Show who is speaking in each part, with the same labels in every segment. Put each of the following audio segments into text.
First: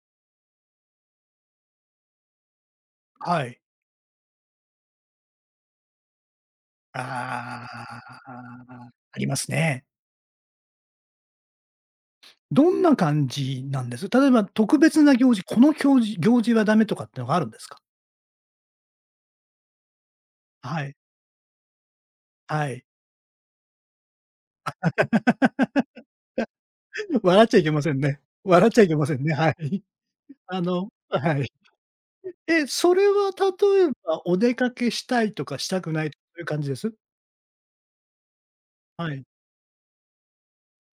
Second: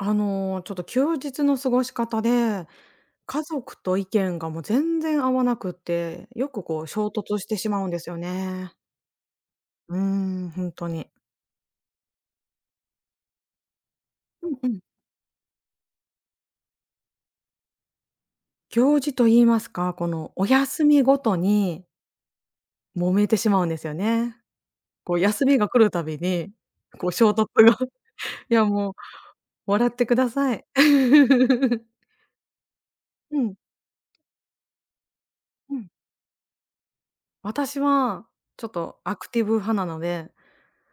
Speaker 1: あの、ちょっと休日の過ごし方で
Speaker 2: は
Speaker 1: 家
Speaker 2: い。
Speaker 1: 族と意見が、もう、全然合わなくって、よく、こう、衝突して
Speaker 2: あ
Speaker 1: しまうんですよね。
Speaker 2: あ、ありますね。
Speaker 1: うん、本当に。
Speaker 2: どんな感じなんです？例えば、
Speaker 1: うんう
Speaker 2: 特
Speaker 1: ん。
Speaker 2: 別な行事この、きょうじ行事はダメとかっていうのがあるんですか？
Speaker 1: 行事と言いますか、この、お
Speaker 2: は
Speaker 1: 休
Speaker 2: い。
Speaker 1: みごとに
Speaker 2: はい。
Speaker 1: 揉めてしまうんですよね。こう、休みが来るたびに、こう 衝
Speaker 2: 笑っ
Speaker 1: 突
Speaker 2: ちゃいけ
Speaker 1: が、
Speaker 2: ませんね。
Speaker 1: いや、
Speaker 2: 笑っちゃい
Speaker 1: もう、
Speaker 2: けませんね、はい。
Speaker 1: 笑ってくださ
Speaker 2: あ
Speaker 1: い。
Speaker 2: の、はい。え、それは、
Speaker 1: うん。
Speaker 2: 例えば、お出かけしたいとかし
Speaker 1: う
Speaker 2: た
Speaker 1: ん。
Speaker 2: くないとかそういう感じです？
Speaker 1: 私はちょっと
Speaker 2: は
Speaker 1: ア
Speaker 2: い。
Speaker 1: クティブ派なので。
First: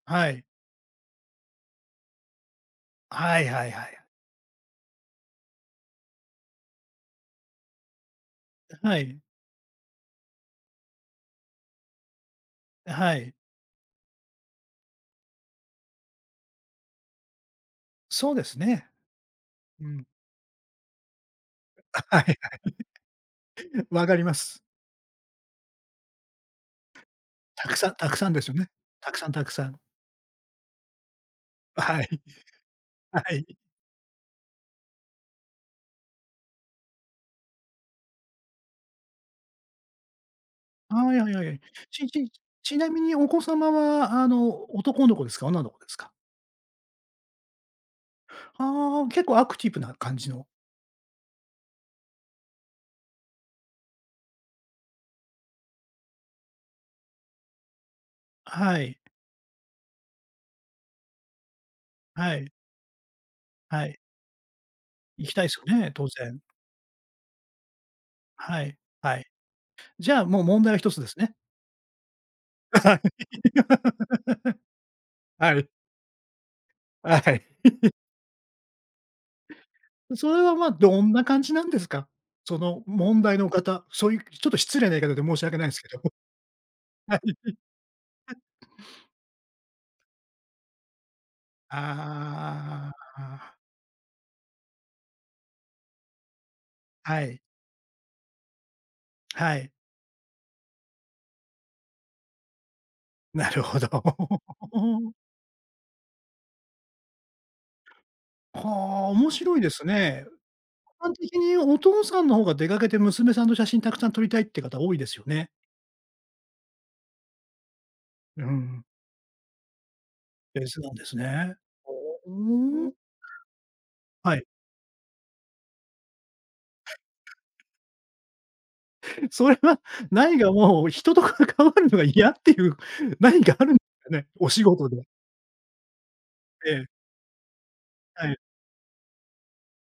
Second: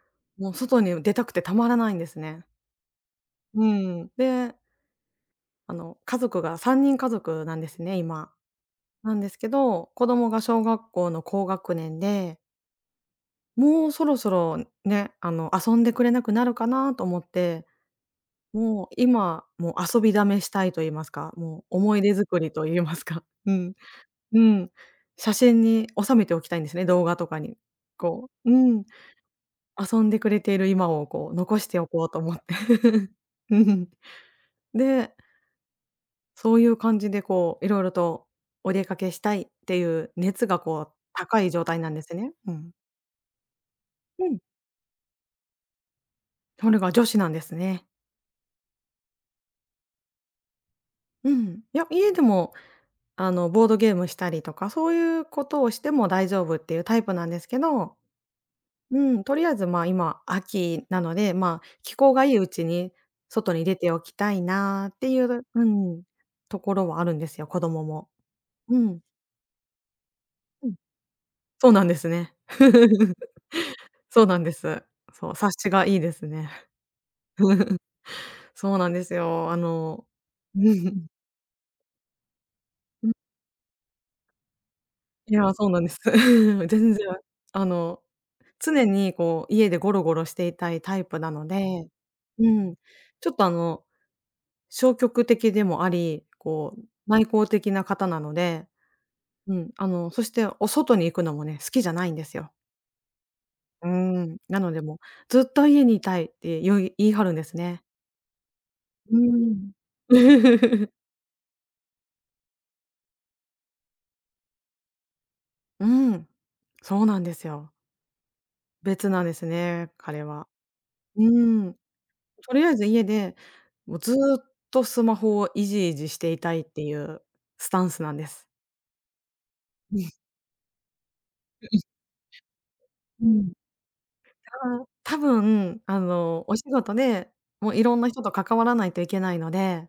Speaker 2: はい。
Speaker 1: もう、外に出たくてたまらないんですね。
Speaker 2: はいは
Speaker 1: う
Speaker 2: いはい。
Speaker 1: ん、であの、家族が3人家族なんですね、今。
Speaker 2: あ、は
Speaker 1: な
Speaker 2: い。
Speaker 1: んですけど、子供が小学校の高学年で
Speaker 2: はい。
Speaker 1: もう、そろそろね。あの、遊んでくれなくなるかなと思って。
Speaker 2: そうです
Speaker 1: も
Speaker 2: ね。
Speaker 1: う、今、もう、
Speaker 2: う
Speaker 1: 遊
Speaker 2: ん。
Speaker 1: びだめしたいといいますか、もう、思い出
Speaker 2: はいは
Speaker 1: づ
Speaker 2: い。
Speaker 1: くりといいますか。うん
Speaker 2: 分かりま
Speaker 1: う
Speaker 2: す。
Speaker 1: ん。写真に収めておきたいんですね、動画とかに、
Speaker 2: たくさんたく
Speaker 1: こ
Speaker 2: さんです
Speaker 1: うう
Speaker 2: よね。
Speaker 1: ん。
Speaker 2: たくさんたくさん。
Speaker 1: 遊んでくれている今を、こう、残してお
Speaker 2: は
Speaker 1: こうと
Speaker 2: い。
Speaker 1: 思って。
Speaker 2: は い。
Speaker 1: うん。でそういう感じで、こう、色々とお出かけしたいっていう熱が、こう、
Speaker 2: はい。はいは
Speaker 1: 高
Speaker 2: い
Speaker 1: い
Speaker 2: はい。
Speaker 1: 状態なんで
Speaker 2: ち
Speaker 1: す
Speaker 2: ち
Speaker 1: ね。うん。
Speaker 2: ちなみにお子様は、
Speaker 1: う
Speaker 2: あ
Speaker 1: ん。
Speaker 2: の、男の子ですか？女の子ですか？
Speaker 1: それが女子なんですね。
Speaker 2: ああ、結構アクティブな感じの。
Speaker 1: うん。いや、家でも、あの、ボードゲームしたりとか、そういうことをしても大丈夫っていうタイプなんですけど。
Speaker 2: はい。
Speaker 1: うん。とりあえず、まあ、今、秋なので、まあ、気候がい
Speaker 2: は
Speaker 1: いう
Speaker 2: い。
Speaker 1: ちに外に出
Speaker 2: は
Speaker 1: て
Speaker 2: い。
Speaker 1: おきたいなってい
Speaker 2: 行きた
Speaker 1: う
Speaker 2: いです
Speaker 1: う
Speaker 2: よね、
Speaker 1: ん。
Speaker 2: 当然。
Speaker 1: ところはあるんですよ、子供も。
Speaker 2: はい、
Speaker 1: うん。
Speaker 2: はい。じゃ、もう、問
Speaker 1: う
Speaker 2: 題
Speaker 1: ん。
Speaker 2: は1つですね。
Speaker 1: そうなんですね。
Speaker 2: はい。
Speaker 1: そうなんで す。そう、察
Speaker 2: はい。
Speaker 1: しがいいですね。
Speaker 2: はい。
Speaker 1: そうなんですよ。あの
Speaker 2: それは、ま
Speaker 1: う
Speaker 2: あ、ど
Speaker 1: ん。
Speaker 2: んな感じなんですか？その、
Speaker 1: うん。
Speaker 2: 問題の方、そういうちょっと失礼な言い方で
Speaker 1: い
Speaker 2: 申し
Speaker 1: や、
Speaker 2: 訳
Speaker 1: そ
Speaker 2: ない
Speaker 1: う
Speaker 2: んで
Speaker 1: な
Speaker 2: す
Speaker 1: ん
Speaker 2: け
Speaker 1: です。
Speaker 2: ども。
Speaker 1: 全然
Speaker 2: はい
Speaker 1: あの、
Speaker 2: は。
Speaker 1: 常に、こう、家でゴロゴロしていたいタイプなのでうん。
Speaker 2: ああ。
Speaker 1: ちょっと、あ
Speaker 2: ああ。
Speaker 1: の、消極的でもあり、こう、
Speaker 2: は
Speaker 1: 内
Speaker 2: い。
Speaker 1: 向的な方なので、う
Speaker 2: はい。
Speaker 1: ん。あの、そしてお外に行くのもね、好きじゃないんですよ。
Speaker 2: なるほど。
Speaker 1: うーん、なので、もう「ずっと家にいたい」って言う言い張るんですね。
Speaker 2: はあ、
Speaker 1: う
Speaker 2: 面
Speaker 1: ー
Speaker 2: 白いですね。
Speaker 1: ん。
Speaker 2: 一般的にお父さんの方が出かけて娘さんの写真たくさん撮りたいっていう方多いですよね。
Speaker 1: うーん。そうなんですよ。
Speaker 2: うん。
Speaker 1: 別なんですね、彼は。
Speaker 2: 別なんです
Speaker 1: うー
Speaker 2: ね。
Speaker 1: ん。
Speaker 2: ほお、
Speaker 1: とりあえず
Speaker 2: うん。
Speaker 1: 家で、もう、ず
Speaker 2: は
Speaker 1: っ
Speaker 2: い。
Speaker 1: とスマホをいじいじしていたいっていうスタンスなんです。
Speaker 2: それは、
Speaker 1: うん。
Speaker 2: ないが、もう、人と関
Speaker 1: は
Speaker 2: わ
Speaker 1: い。
Speaker 2: るのが嫌っていう、
Speaker 1: う
Speaker 2: なに
Speaker 1: ん。
Speaker 2: か、あるんですかね？お仕
Speaker 1: ああ。
Speaker 2: 事で。
Speaker 1: 多分、あの、お仕
Speaker 2: ええ。
Speaker 1: 事で、もう、いろんな人
Speaker 2: は
Speaker 1: と
Speaker 2: い。
Speaker 1: 関わらないといけないので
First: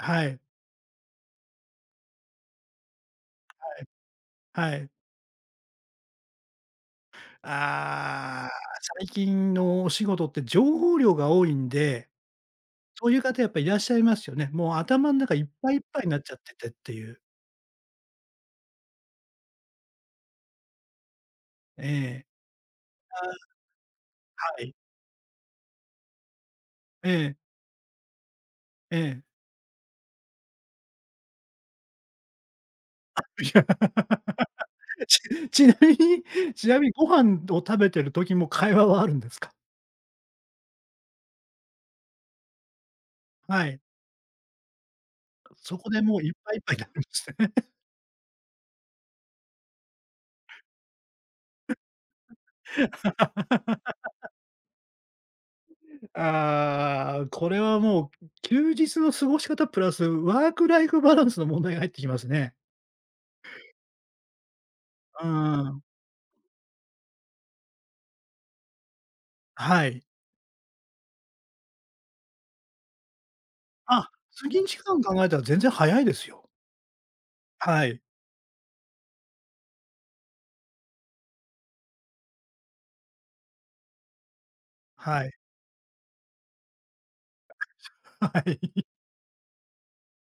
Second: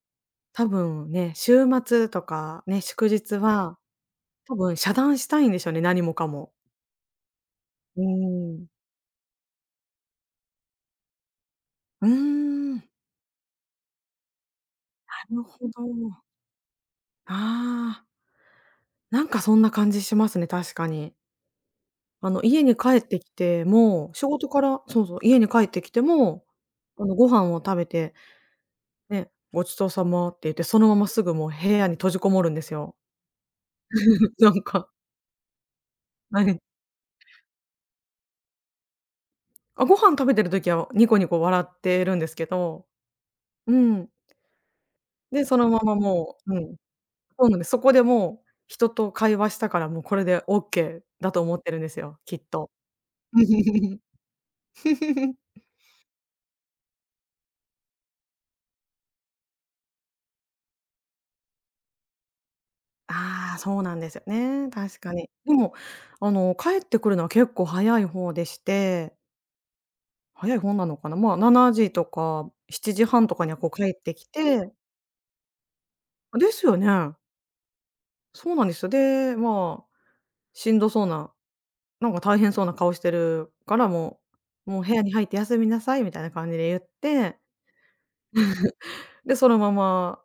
Speaker 2: はい。
Speaker 1: 多分、ね、週末とか、ね、祝日
Speaker 2: は
Speaker 1: は、
Speaker 2: い。
Speaker 1: 多
Speaker 2: は
Speaker 1: 分、
Speaker 2: い。
Speaker 1: 遮断したいんでしょうね、何もかも。うー
Speaker 2: ああ、
Speaker 1: ん。
Speaker 2: 最近のお仕事って情報量が多いん
Speaker 1: う
Speaker 2: で、
Speaker 1: ーん。
Speaker 2: そういう方やっぱいらっしゃいますよね。もう、頭の
Speaker 1: な
Speaker 2: 中い
Speaker 1: る
Speaker 2: っ
Speaker 1: ほ
Speaker 2: ぱいいっぱいにな
Speaker 1: ど。
Speaker 2: っちゃってて、っていう。
Speaker 1: ああ。なんかそんな感じしますね、確かに。
Speaker 2: ええ。
Speaker 1: あの、家に帰っ
Speaker 2: あ
Speaker 1: てきても、仕事
Speaker 2: あ。
Speaker 1: か
Speaker 2: はい。
Speaker 1: らそうそう。家に帰ってきても、あ
Speaker 2: え
Speaker 1: の、ご
Speaker 2: え。
Speaker 1: 飯を食べて、
Speaker 2: ええ。
Speaker 1: ね。「ごちそうさま」って言って、そのまますぐ、もう、部屋に閉じこもるんですよ。
Speaker 2: あ。いや、
Speaker 1: なんか。
Speaker 2: ちちなみに
Speaker 1: はい。
Speaker 2: ちなみにご飯を食べている時も会話はあるんですか？
Speaker 1: あ、ご飯食べてる時は、ニコニコ笑ってるんですけど。
Speaker 2: は
Speaker 1: う
Speaker 2: い。
Speaker 1: ん。で、その
Speaker 2: そ
Speaker 1: ま
Speaker 2: こ
Speaker 1: ま、
Speaker 2: で、もう、いっ
Speaker 1: も
Speaker 2: ぱ
Speaker 1: う
Speaker 2: いい
Speaker 1: う
Speaker 2: っぱ
Speaker 1: ん。
Speaker 2: いになるんです
Speaker 1: そう
Speaker 2: ね。
Speaker 1: なんです。そこで、もう、人と会話したから、もうこれでオッケーだと思ってるんですよ、きっと。
Speaker 2: ああ、これは、もう、う休日の過ごし方プラス、ワークライフバランスの問題が入ってきますね。
Speaker 1: ああ、そうなんですよね。確か
Speaker 2: う
Speaker 1: に。で
Speaker 2: ー
Speaker 1: も、
Speaker 2: ん。
Speaker 1: あの、帰ってくるのは結構早い方でして
Speaker 2: はい。
Speaker 1: 早い方なのかな。ま、7時とか7時30分とかには、こう、帰っ
Speaker 2: あ、
Speaker 1: てき
Speaker 2: 通勤
Speaker 1: て
Speaker 2: 時間考えたら全然早いですよ。
Speaker 1: ですよね。
Speaker 2: はい。
Speaker 1: そうなんですよ。で、まあ、しんどそうな、なんか、大変そうな顔してるから、もう、「もう、部屋に
Speaker 2: は
Speaker 1: 入っ
Speaker 2: い。
Speaker 1: て休みなさい」みたいな感じで言って、
Speaker 2: はい。
Speaker 1: で、そのまま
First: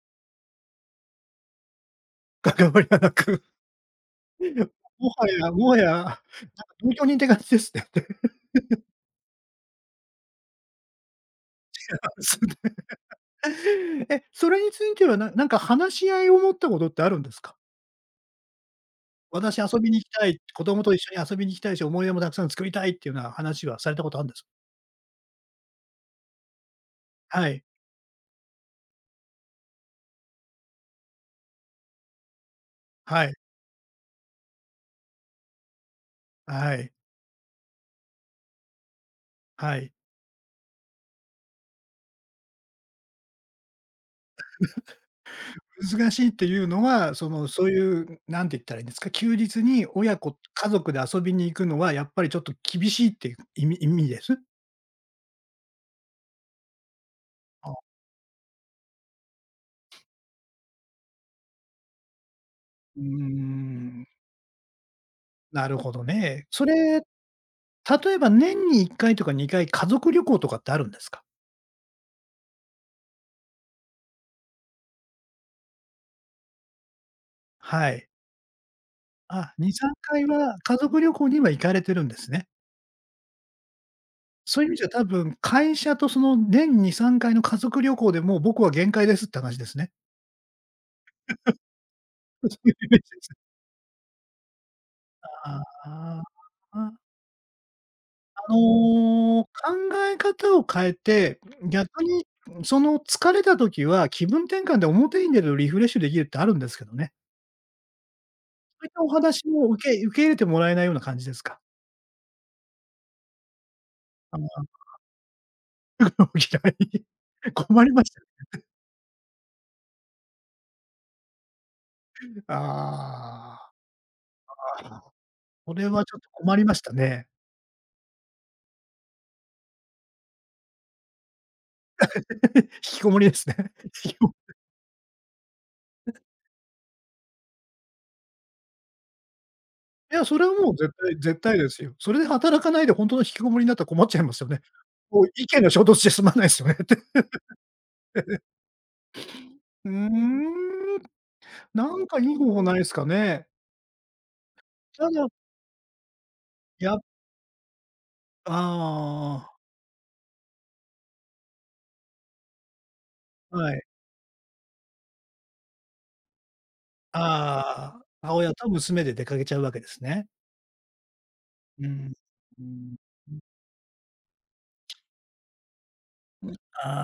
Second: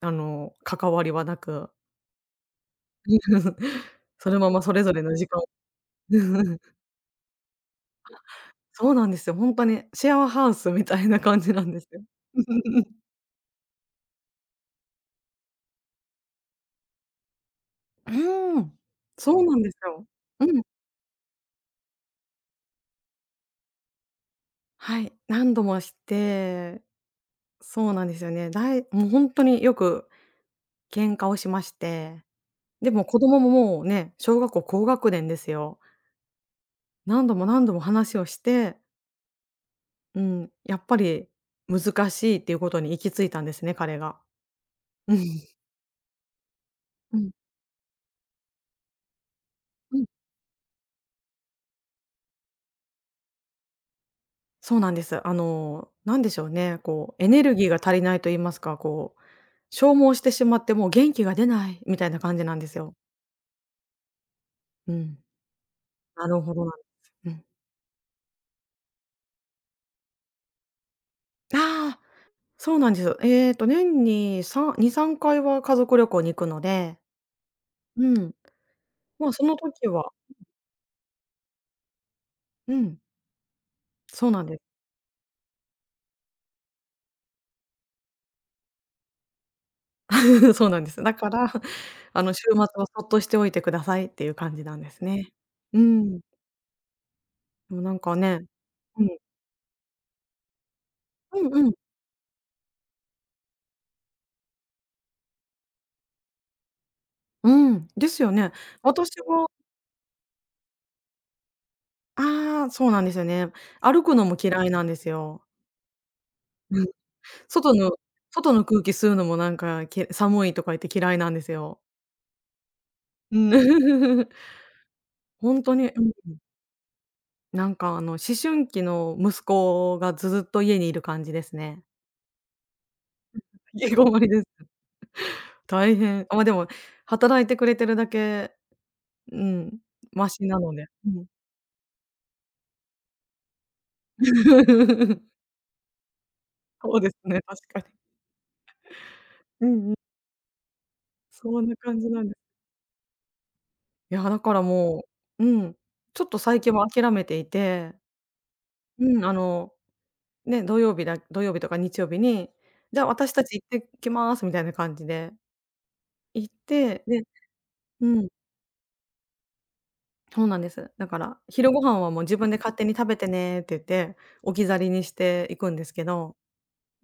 Speaker 1: あの、関わりはなく
Speaker 2: 関わりはなく。
Speaker 1: その
Speaker 2: い
Speaker 1: ま
Speaker 2: やい
Speaker 1: ま
Speaker 2: や。
Speaker 1: それぞれ
Speaker 2: も
Speaker 1: の時
Speaker 2: は
Speaker 1: 間。
Speaker 2: やもはや、なんか、同居人て感じですね。
Speaker 1: そうなんですよ、本当にシェアハウスみたいな感じなんです
Speaker 2: シェア
Speaker 1: よ。
Speaker 2: ハウスね。え、それについては、ななんか話し合いを持ったことってあるんですか？
Speaker 1: うーん。そうな
Speaker 2: 私
Speaker 1: んです
Speaker 2: 遊びに行
Speaker 1: よ。
Speaker 2: きたい、
Speaker 1: うん。
Speaker 2: 子供と一緒に遊びに行きたいし、思い出もたくさん作りたい、っていうような話はされたことあるんです？
Speaker 1: はい。何度もして
Speaker 2: はい。
Speaker 1: そうなんですよね。だいもう、本当によく喧嘩をしまして、でも子
Speaker 2: はい。
Speaker 1: 供も、もうね、小学校高学年ですよ。
Speaker 2: はい。
Speaker 1: 何度も何度も話をして
Speaker 2: はい。
Speaker 1: うん。やっぱり難しいっていうことに行き着いたんですね、彼が。うん。
Speaker 2: 難しいっていうのは、
Speaker 1: う
Speaker 2: そ
Speaker 1: ん。
Speaker 2: の、そういう、なんて言ったらいいんですか、休日に
Speaker 1: うん。
Speaker 2: 親子家族で遊びに行くのはやっぱりちょっと厳しいっていう意味意味です？
Speaker 1: そうなんです。あの、なんでしょうね。こう、エネルギー
Speaker 2: ああ。
Speaker 1: が足りないといいますか、こう、消耗してしまって、もう、元気が出ない、みたいな感じなんですよ。
Speaker 2: うーん。
Speaker 1: うん。
Speaker 2: なるほど
Speaker 1: なる
Speaker 2: ね。
Speaker 1: ほ
Speaker 2: そ
Speaker 1: どなんで
Speaker 2: れ、
Speaker 1: す。うん。
Speaker 2: 例えば、年に1回とか2回家族旅行とかってあるんですか？
Speaker 1: ああ、そうなんです。えっと、年に32、3回は家族旅行に行くので
Speaker 2: はい。
Speaker 1: うん。ま、そ
Speaker 2: あ、
Speaker 1: の
Speaker 2: にさ
Speaker 1: 時
Speaker 2: ん
Speaker 1: は
Speaker 2: かい
Speaker 1: うん。
Speaker 2: は家族旅行には行かれてるんですね？
Speaker 1: うん。そうなんです。
Speaker 2: そういう意味じゃ多分、会社とその年2、3回の家族旅行で、もう、僕は限界ですって話ですね？
Speaker 1: そうなんです。だから、あ の、週末はそっとし
Speaker 2: [unintelligible]
Speaker 1: ておいてくださいっていう感じなんですね。
Speaker 2: あ
Speaker 1: う
Speaker 2: あ。
Speaker 1: ん。
Speaker 2: ああ。あ。
Speaker 1: もう、なんかね、
Speaker 2: あ
Speaker 1: うん。
Speaker 2: の、考え方を変えて、
Speaker 1: うんうん。
Speaker 2: 逆に、その、疲れた時は気分転換で表に出る、リフレッシュできるってあるんですけどね。
Speaker 1: うん、ですよね。
Speaker 2: そういったお
Speaker 1: 私も
Speaker 2: 話も受け受け入れてもらえないような感じですか？
Speaker 1: ああ、そうなんですよね。歩くの
Speaker 2: あ
Speaker 1: も
Speaker 2: ああ
Speaker 1: 嫌いなんで
Speaker 2: あ。
Speaker 1: すよ。
Speaker 2: のも、嫌
Speaker 1: うん。
Speaker 2: い。
Speaker 1: 外
Speaker 2: 困り
Speaker 1: の
Speaker 2: ました
Speaker 1: 外
Speaker 2: ね。
Speaker 1: の空気吸うのもなんか、け「寒い」とか言って嫌いなんですよ。うん。
Speaker 2: ああ。ああ、
Speaker 1: 本
Speaker 2: そ
Speaker 1: 当
Speaker 2: れ
Speaker 1: に、う
Speaker 2: は
Speaker 1: ん
Speaker 2: ちょっと
Speaker 1: うん。
Speaker 2: 困りましたね。
Speaker 1: なんか、あの、思春期の息子がずっと家にいる感じですね。
Speaker 2: 引きこもりで
Speaker 1: うん
Speaker 2: すね。
Speaker 1: うん。引
Speaker 2: 引
Speaker 1: きこ
Speaker 2: き
Speaker 1: も
Speaker 2: こ
Speaker 1: り
Speaker 2: も
Speaker 1: です。
Speaker 2: り。
Speaker 1: 大変、あでも、働いてくれてるだけ、うん。
Speaker 2: いや、
Speaker 1: マ
Speaker 2: そ
Speaker 1: シ
Speaker 2: れは、
Speaker 1: な
Speaker 2: も
Speaker 1: の
Speaker 2: う、
Speaker 1: で、
Speaker 2: 絶
Speaker 1: う
Speaker 2: 対
Speaker 1: ん。
Speaker 2: 絶対ですよ。それで働かないで本当の引きこもりになったら困っちゃいますよね。こう、意見が衝突じゃすまないですよね。
Speaker 1: そう ですね、確かに。う ん
Speaker 2: うー
Speaker 1: うん。
Speaker 2: ん、
Speaker 1: そんな
Speaker 2: な
Speaker 1: 感
Speaker 2: ん
Speaker 1: じ
Speaker 2: か
Speaker 1: な
Speaker 2: い
Speaker 1: んで
Speaker 2: い方法ないすかね。
Speaker 1: いや、だから、も
Speaker 2: その
Speaker 1: ううん。ちょっと最近は
Speaker 2: や
Speaker 1: 諦めていて。うん。あ
Speaker 2: ああ。
Speaker 1: のね、土曜日だ土曜日とか日曜日に「じゃ、私たち行っ
Speaker 2: はい。
Speaker 1: てきます」みたいな感じで。行って、で
Speaker 2: ああ、
Speaker 1: うん。
Speaker 2: 母親と娘で出かけちゃうわけですね？
Speaker 1: そうなんです。だから、昼ご
Speaker 2: う
Speaker 1: 飯は、
Speaker 2: ん。
Speaker 1: もう「自分で
Speaker 2: う
Speaker 1: 勝手に
Speaker 2: ん。
Speaker 1: 食べて
Speaker 2: うん。
Speaker 1: ね」って言って、置き去りにしていくんですけど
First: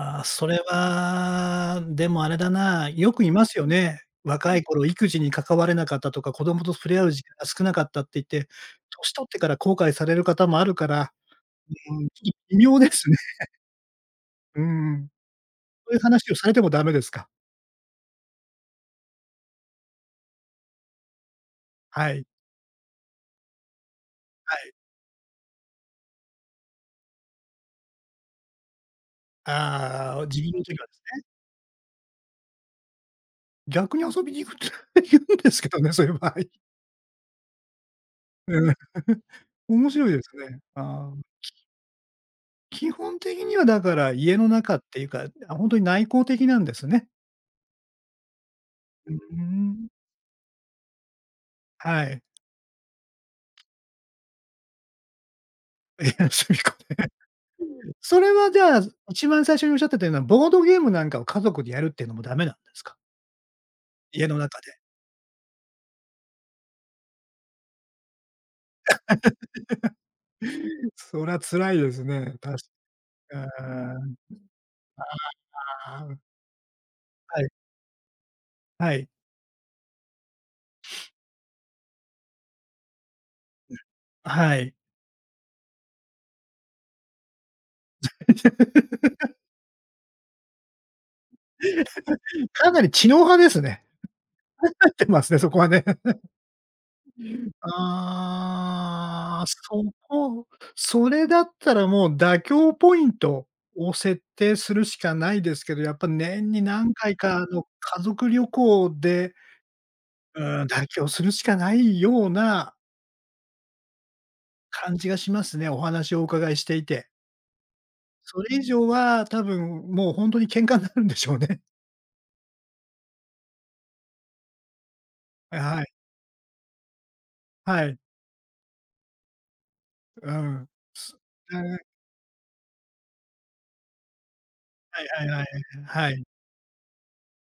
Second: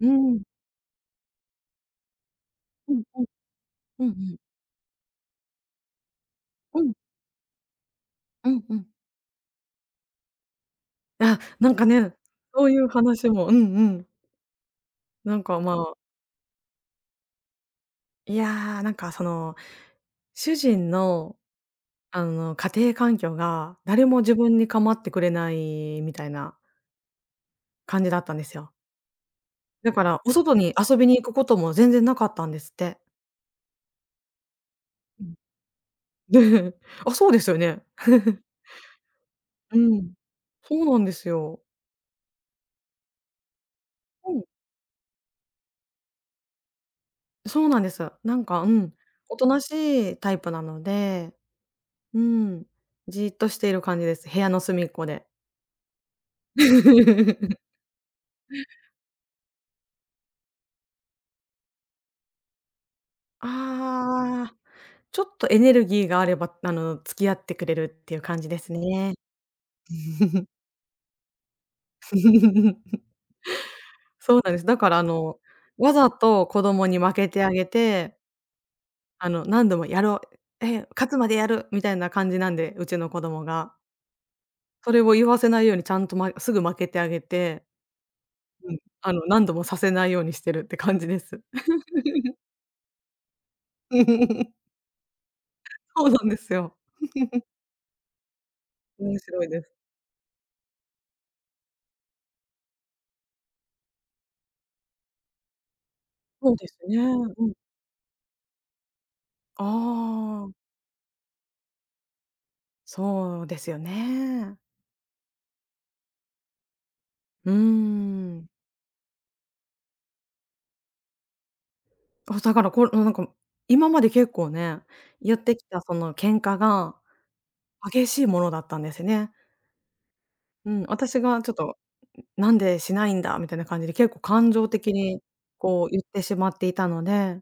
Speaker 1: う
Speaker 2: あ、
Speaker 1: ん。
Speaker 2: それは、でも、あれだな。
Speaker 1: うん。
Speaker 2: よ
Speaker 1: は
Speaker 2: く
Speaker 1: い。
Speaker 2: いますよね。
Speaker 1: うんうん。
Speaker 2: 若い頃育児に関われなかったとか、子供と
Speaker 1: う
Speaker 2: 触
Speaker 1: ん。
Speaker 2: れ合う時間が少なかったって言って、
Speaker 1: うんうん。
Speaker 2: 年取ってから後悔される方もあるから、
Speaker 1: あ、なんか
Speaker 2: うーん、
Speaker 1: ね。
Speaker 2: ちょ、微
Speaker 1: そうい
Speaker 2: 妙
Speaker 1: う
Speaker 2: ですね。
Speaker 1: 話もうんうん。
Speaker 2: うーん。
Speaker 1: なんか、ま
Speaker 2: そ
Speaker 1: あ
Speaker 2: ういう話をされてもダメですか？
Speaker 1: いや、なんか、その、主人の、
Speaker 2: は
Speaker 1: あ
Speaker 2: い。
Speaker 1: の、家庭環境が誰も自
Speaker 2: は
Speaker 1: 分に
Speaker 2: い。
Speaker 1: 構ってくれないみたいな感じだったんですよ。だか
Speaker 2: ああ、
Speaker 1: ら、
Speaker 2: う
Speaker 1: お
Speaker 2: 自分
Speaker 1: 外
Speaker 2: の時
Speaker 1: に
Speaker 2: はで
Speaker 1: 遊
Speaker 2: す
Speaker 1: びに
Speaker 2: ね。
Speaker 1: 行くことも全然なかったんですって。
Speaker 2: 逆に遊びに行くって言
Speaker 1: う
Speaker 2: う
Speaker 1: ん。
Speaker 2: んですけどね、そういう場合。
Speaker 1: あ、そうですよね。
Speaker 2: うん。
Speaker 1: う
Speaker 2: 面白い
Speaker 1: ん。
Speaker 2: ですね。
Speaker 1: そうなんで
Speaker 2: あ。
Speaker 1: すよ。
Speaker 2: 基本的には、だから、
Speaker 1: は
Speaker 2: 家
Speaker 1: い。
Speaker 2: の中っていうかあ、本当に内向的なんですね。
Speaker 1: そうなんです。なんか、うん。
Speaker 2: うー
Speaker 1: おとな
Speaker 2: ん。
Speaker 1: しいタイプなので。
Speaker 2: は
Speaker 1: う
Speaker 2: い。
Speaker 1: ん。じーっとしている感じです。部屋の隅っこで。
Speaker 2: 部屋の隅っこでね。うーん。それは、じゃ、一番最初におっしゃってたような、ボードゲームなんかを家族でやるっていうのもダメなんですか？家の
Speaker 1: ああ、
Speaker 2: 中で。
Speaker 1: ちょっとエネルギーがあれば、あの、付き合ってくれるっていう感じですね。
Speaker 2: そら辛いですね。確 か。あ
Speaker 1: そうなんです。だから、あの、わ
Speaker 2: あ。ああ。う
Speaker 1: ざ
Speaker 2: ん。
Speaker 1: と子供に負け
Speaker 2: は
Speaker 1: て
Speaker 2: い。
Speaker 1: あげて
Speaker 2: はい。
Speaker 1: あの、何度もやろう。え、勝つまでやる、みたいな感じなんで、うちの子供
Speaker 2: う
Speaker 1: が。
Speaker 2: ん。はい。
Speaker 1: それを言わせないようにちゃんと、まえすぐ負けてあげてうん。あの 何度もさせないようにしてるって感じです。
Speaker 2: かなり知能派ですね。考えてますね、そこはね。
Speaker 1: そうな んですよ。面
Speaker 2: あ
Speaker 1: 白
Speaker 2: あ、
Speaker 1: いです。
Speaker 2: そこそれだったら、もう、妥協ポイントを設定するしかないですけど、やっぱ、年
Speaker 1: そう
Speaker 2: に
Speaker 1: です
Speaker 2: 何
Speaker 1: ね。
Speaker 2: 回
Speaker 1: う
Speaker 2: か、あ
Speaker 1: ん。
Speaker 2: の、家族旅行でう
Speaker 1: ああ。
Speaker 2: ーん、妥協するしかないような
Speaker 1: そうですよね。
Speaker 2: 感じがしますね。お話をお伺いしていて。
Speaker 1: うー
Speaker 2: そ
Speaker 1: ん。
Speaker 2: れ以上は、多分、もう、本当に喧嘩になるんでしょうね。
Speaker 1: あ、だから、こう、なんか、も今まで結構ね、言って
Speaker 2: あ、
Speaker 1: き
Speaker 2: は
Speaker 1: た、
Speaker 2: い。
Speaker 1: その、喧嘩が
Speaker 2: はい。
Speaker 1: 激しいものだったんですね。
Speaker 2: うん。
Speaker 1: うん、私が、ちょっと、
Speaker 2: で
Speaker 1: んん「なんでしないんだ」みたいな感じで結構感情的
Speaker 2: は
Speaker 1: に、
Speaker 2: いはいはい。
Speaker 1: こう、
Speaker 2: あ、
Speaker 1: 言っ
Speaker 2: は
Speaker 1: て
Speaker 2: い。
Speaker 1: しまっていたので、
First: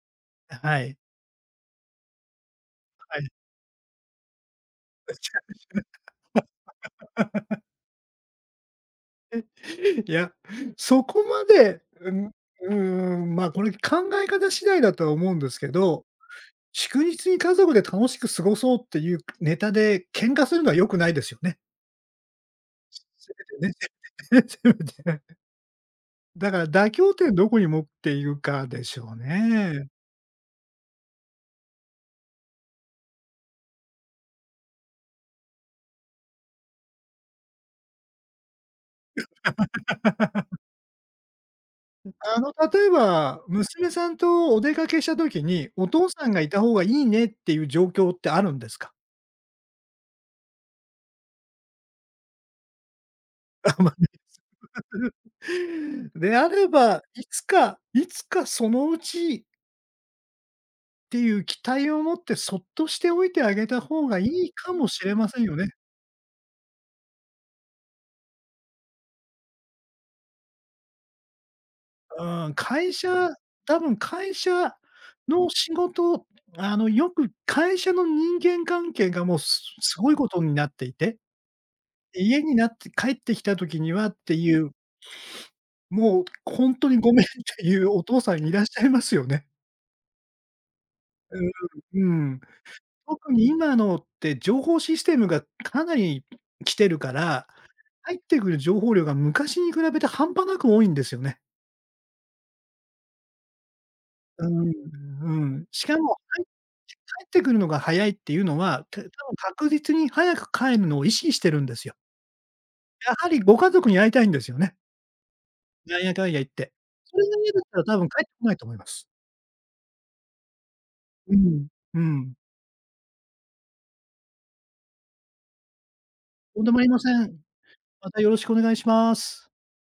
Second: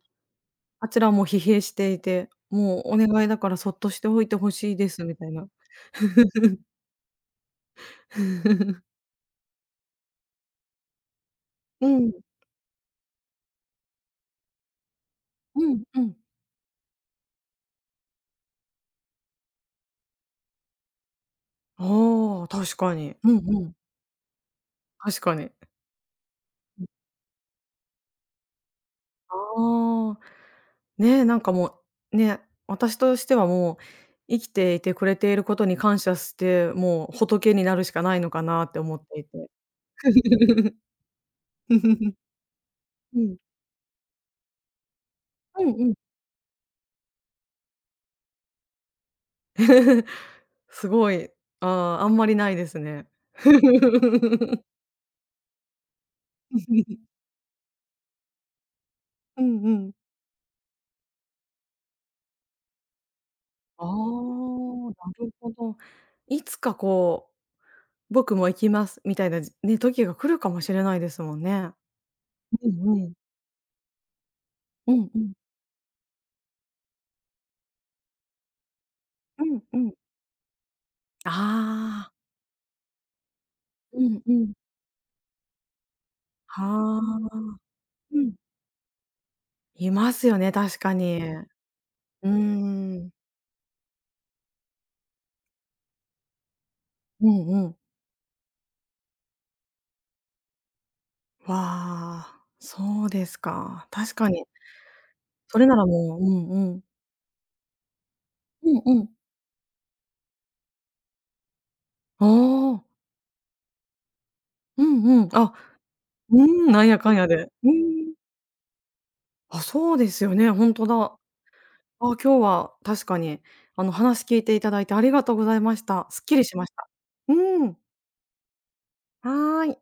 Speaker 2: あ、は
Speaker 1: あ
Speaker 2: い。
Speaker 1: ちらも疲弊していて、もう、お
Speaker 2: は
Speaker 1: 願い
Speaker 2: い。
Speaker 1: だからそっとしておいて欲しいです。みたいな。
Speaker 2: いや、そこまで、
Speaker 1: うん。
Speaker 2: んうーん、ま、これ考え方次第だとは思うんです
Speaker 1: う
Speaker 2: け
Speaker 1: んう
Speaker 2: ど、
Speaker 1: ん。
Speaker 2: 祝日に家族で楽しく過ごそうっていうネタで喧嘩するのは良くないですよね？
Speaker 1: ああ、確かに。
Speaker 2: ね、そ
Speaker 1: うんうん
Speaker 2: れはそうですね。
Speaker 1: 確かに。
Speaker 2: だから 妥協ってどこに持っているかでしょうね。
Speaker 1: ああ、ね、なんかもう、ね、私としてはもう、生きていてくれていることに感謝して、もう仏になるしかないのかなって思っていて
Speaker 2: あの、例え
Speaker 1: うん。
Speaker 2: ば、娘さんとお出かけした時
Speaker 1: う
Speaker 2: に、
Speaker 1: んう
Speaker 2: お
Speaker 1: ん。
Speaker 2: 父さんがいた方がいいねっていう状況ってあるんですか？
Speaker 1: すごい、ああ、あんまりないですね
Speaker 2: あ、まね であれば、いつかいつかそのう
Speaker 1: う
Speaker 2: ち
Speaker 1: んうん。
Speaker 2: ていう期待をもって、そっとしておいてあげた
Speaker 1: ああ、な
Speaker 2: ほうがいいかもしれま
Speaker 1: る
Speaker 2: せん
Speaker 1: ほ
Speaker 2: よね。
Speaker 1: ど。いつかこう「僕も行きます」みたいな、じね、時が来るかもしれないですもんね。
Speaker 2: うん、
Speaker 1: う
Speaker 2: 会
Speaker 1: んうん。
Speaker 2: 社多分会社
Speaker 1: うんうん。
Speaker 2: の仕事あの、よく会社の人間関係がもう
Speaker 1: う
Speaker 2: す
Speaker 1: んうん。
Speaker 2: すごいことになっていて
Speaker 1: ああ。
Speaker 2: 家になって、帰ってきた時に
Speaker 1: う
Speaker 2: はっ
Speaker 1: んう
Speaker 2: て
Speaker 1: ん。
Speaker 2: いう もう
Speaker 1: は
Speaker 2: 本当にごめんっ
Speaker 1: あ、
Speaker 2: ていうお
Speaker 1: う
Speaker 2: 父
Speaker 1: ん。
Speaker 2: さんいらっしゃいますよね。
Speaker 1: いますよね、確かに、
Speaker 2: う
Speaker 1: う
Speaker 2: ん、
Speaker 1: ー
Speaker 2: うーん、
Speaker 1: ん。
Speaker 2: 特に今のって情報システムが、かなり、来てるか
Speaker 1: う
Speaker 2: ら、
Speaker 1: んうん。
Speaker 2: 入ってくる情報量が昔に比べて半端なく多いんですよね。
Speaker 1: わ、そうですか、確かに。
Speaker 2: うんう
Speaker 1: それ
Speaker 2: ん、
Speaker 1: なら
Speaker 2: しかもは
Speaker 1: もうう
Speaker 2: い
Speaker 1: んうん。
Speaker 2: 帰ってくるのが早いっていうの
Speaker 1: うん
Speaker 2: は、
Speaker 1: う
Speaker 2: た多分
Speaker 1: ん。
Speaker 2: 確実に早く帰るのを意識してるんですよ。
Speaker 1: ああ。
Speaker 2: やはりご家族に会いたいんですよね。
Speaker 1: うんうん。あ、
Speaker 2: なんやかんや
Speaker 1: う
Speaker 2: 言っ
Speaker 1: ー
Speaker 2: て。
Speaker 1: ん、なんやかん
Speaker 2: それ
Speaker 1: や
Speaker 2: が嫌
Speaker 1: で、
Speaker 2: だっ
Speaker 1: う
Speaker 2: たら多分
Speaker 1: ん。
Speaker 2: 帰ってこないと思います。
Speaker 1: あ、そうですよね、本当だ。あ、
Speaker 2: うーん、う
Speaker 1: 今日
Speaker 2: ん。
Speaker 1: は確かに、あの話聞いていただいてありがとうございました。すっきりし
Speaker 2: とん
Speaker 1: ま
Speaker 2: で
Speaker 1: し
Speaker 2: もあ
Speaker 1: た。
Speaker 2: りませ
Speaker 1: う
Speaker 2: ん。
Speaker 1: ーん。
Speaker 2: また、よろしくお願いします。
Speaker 1: はい。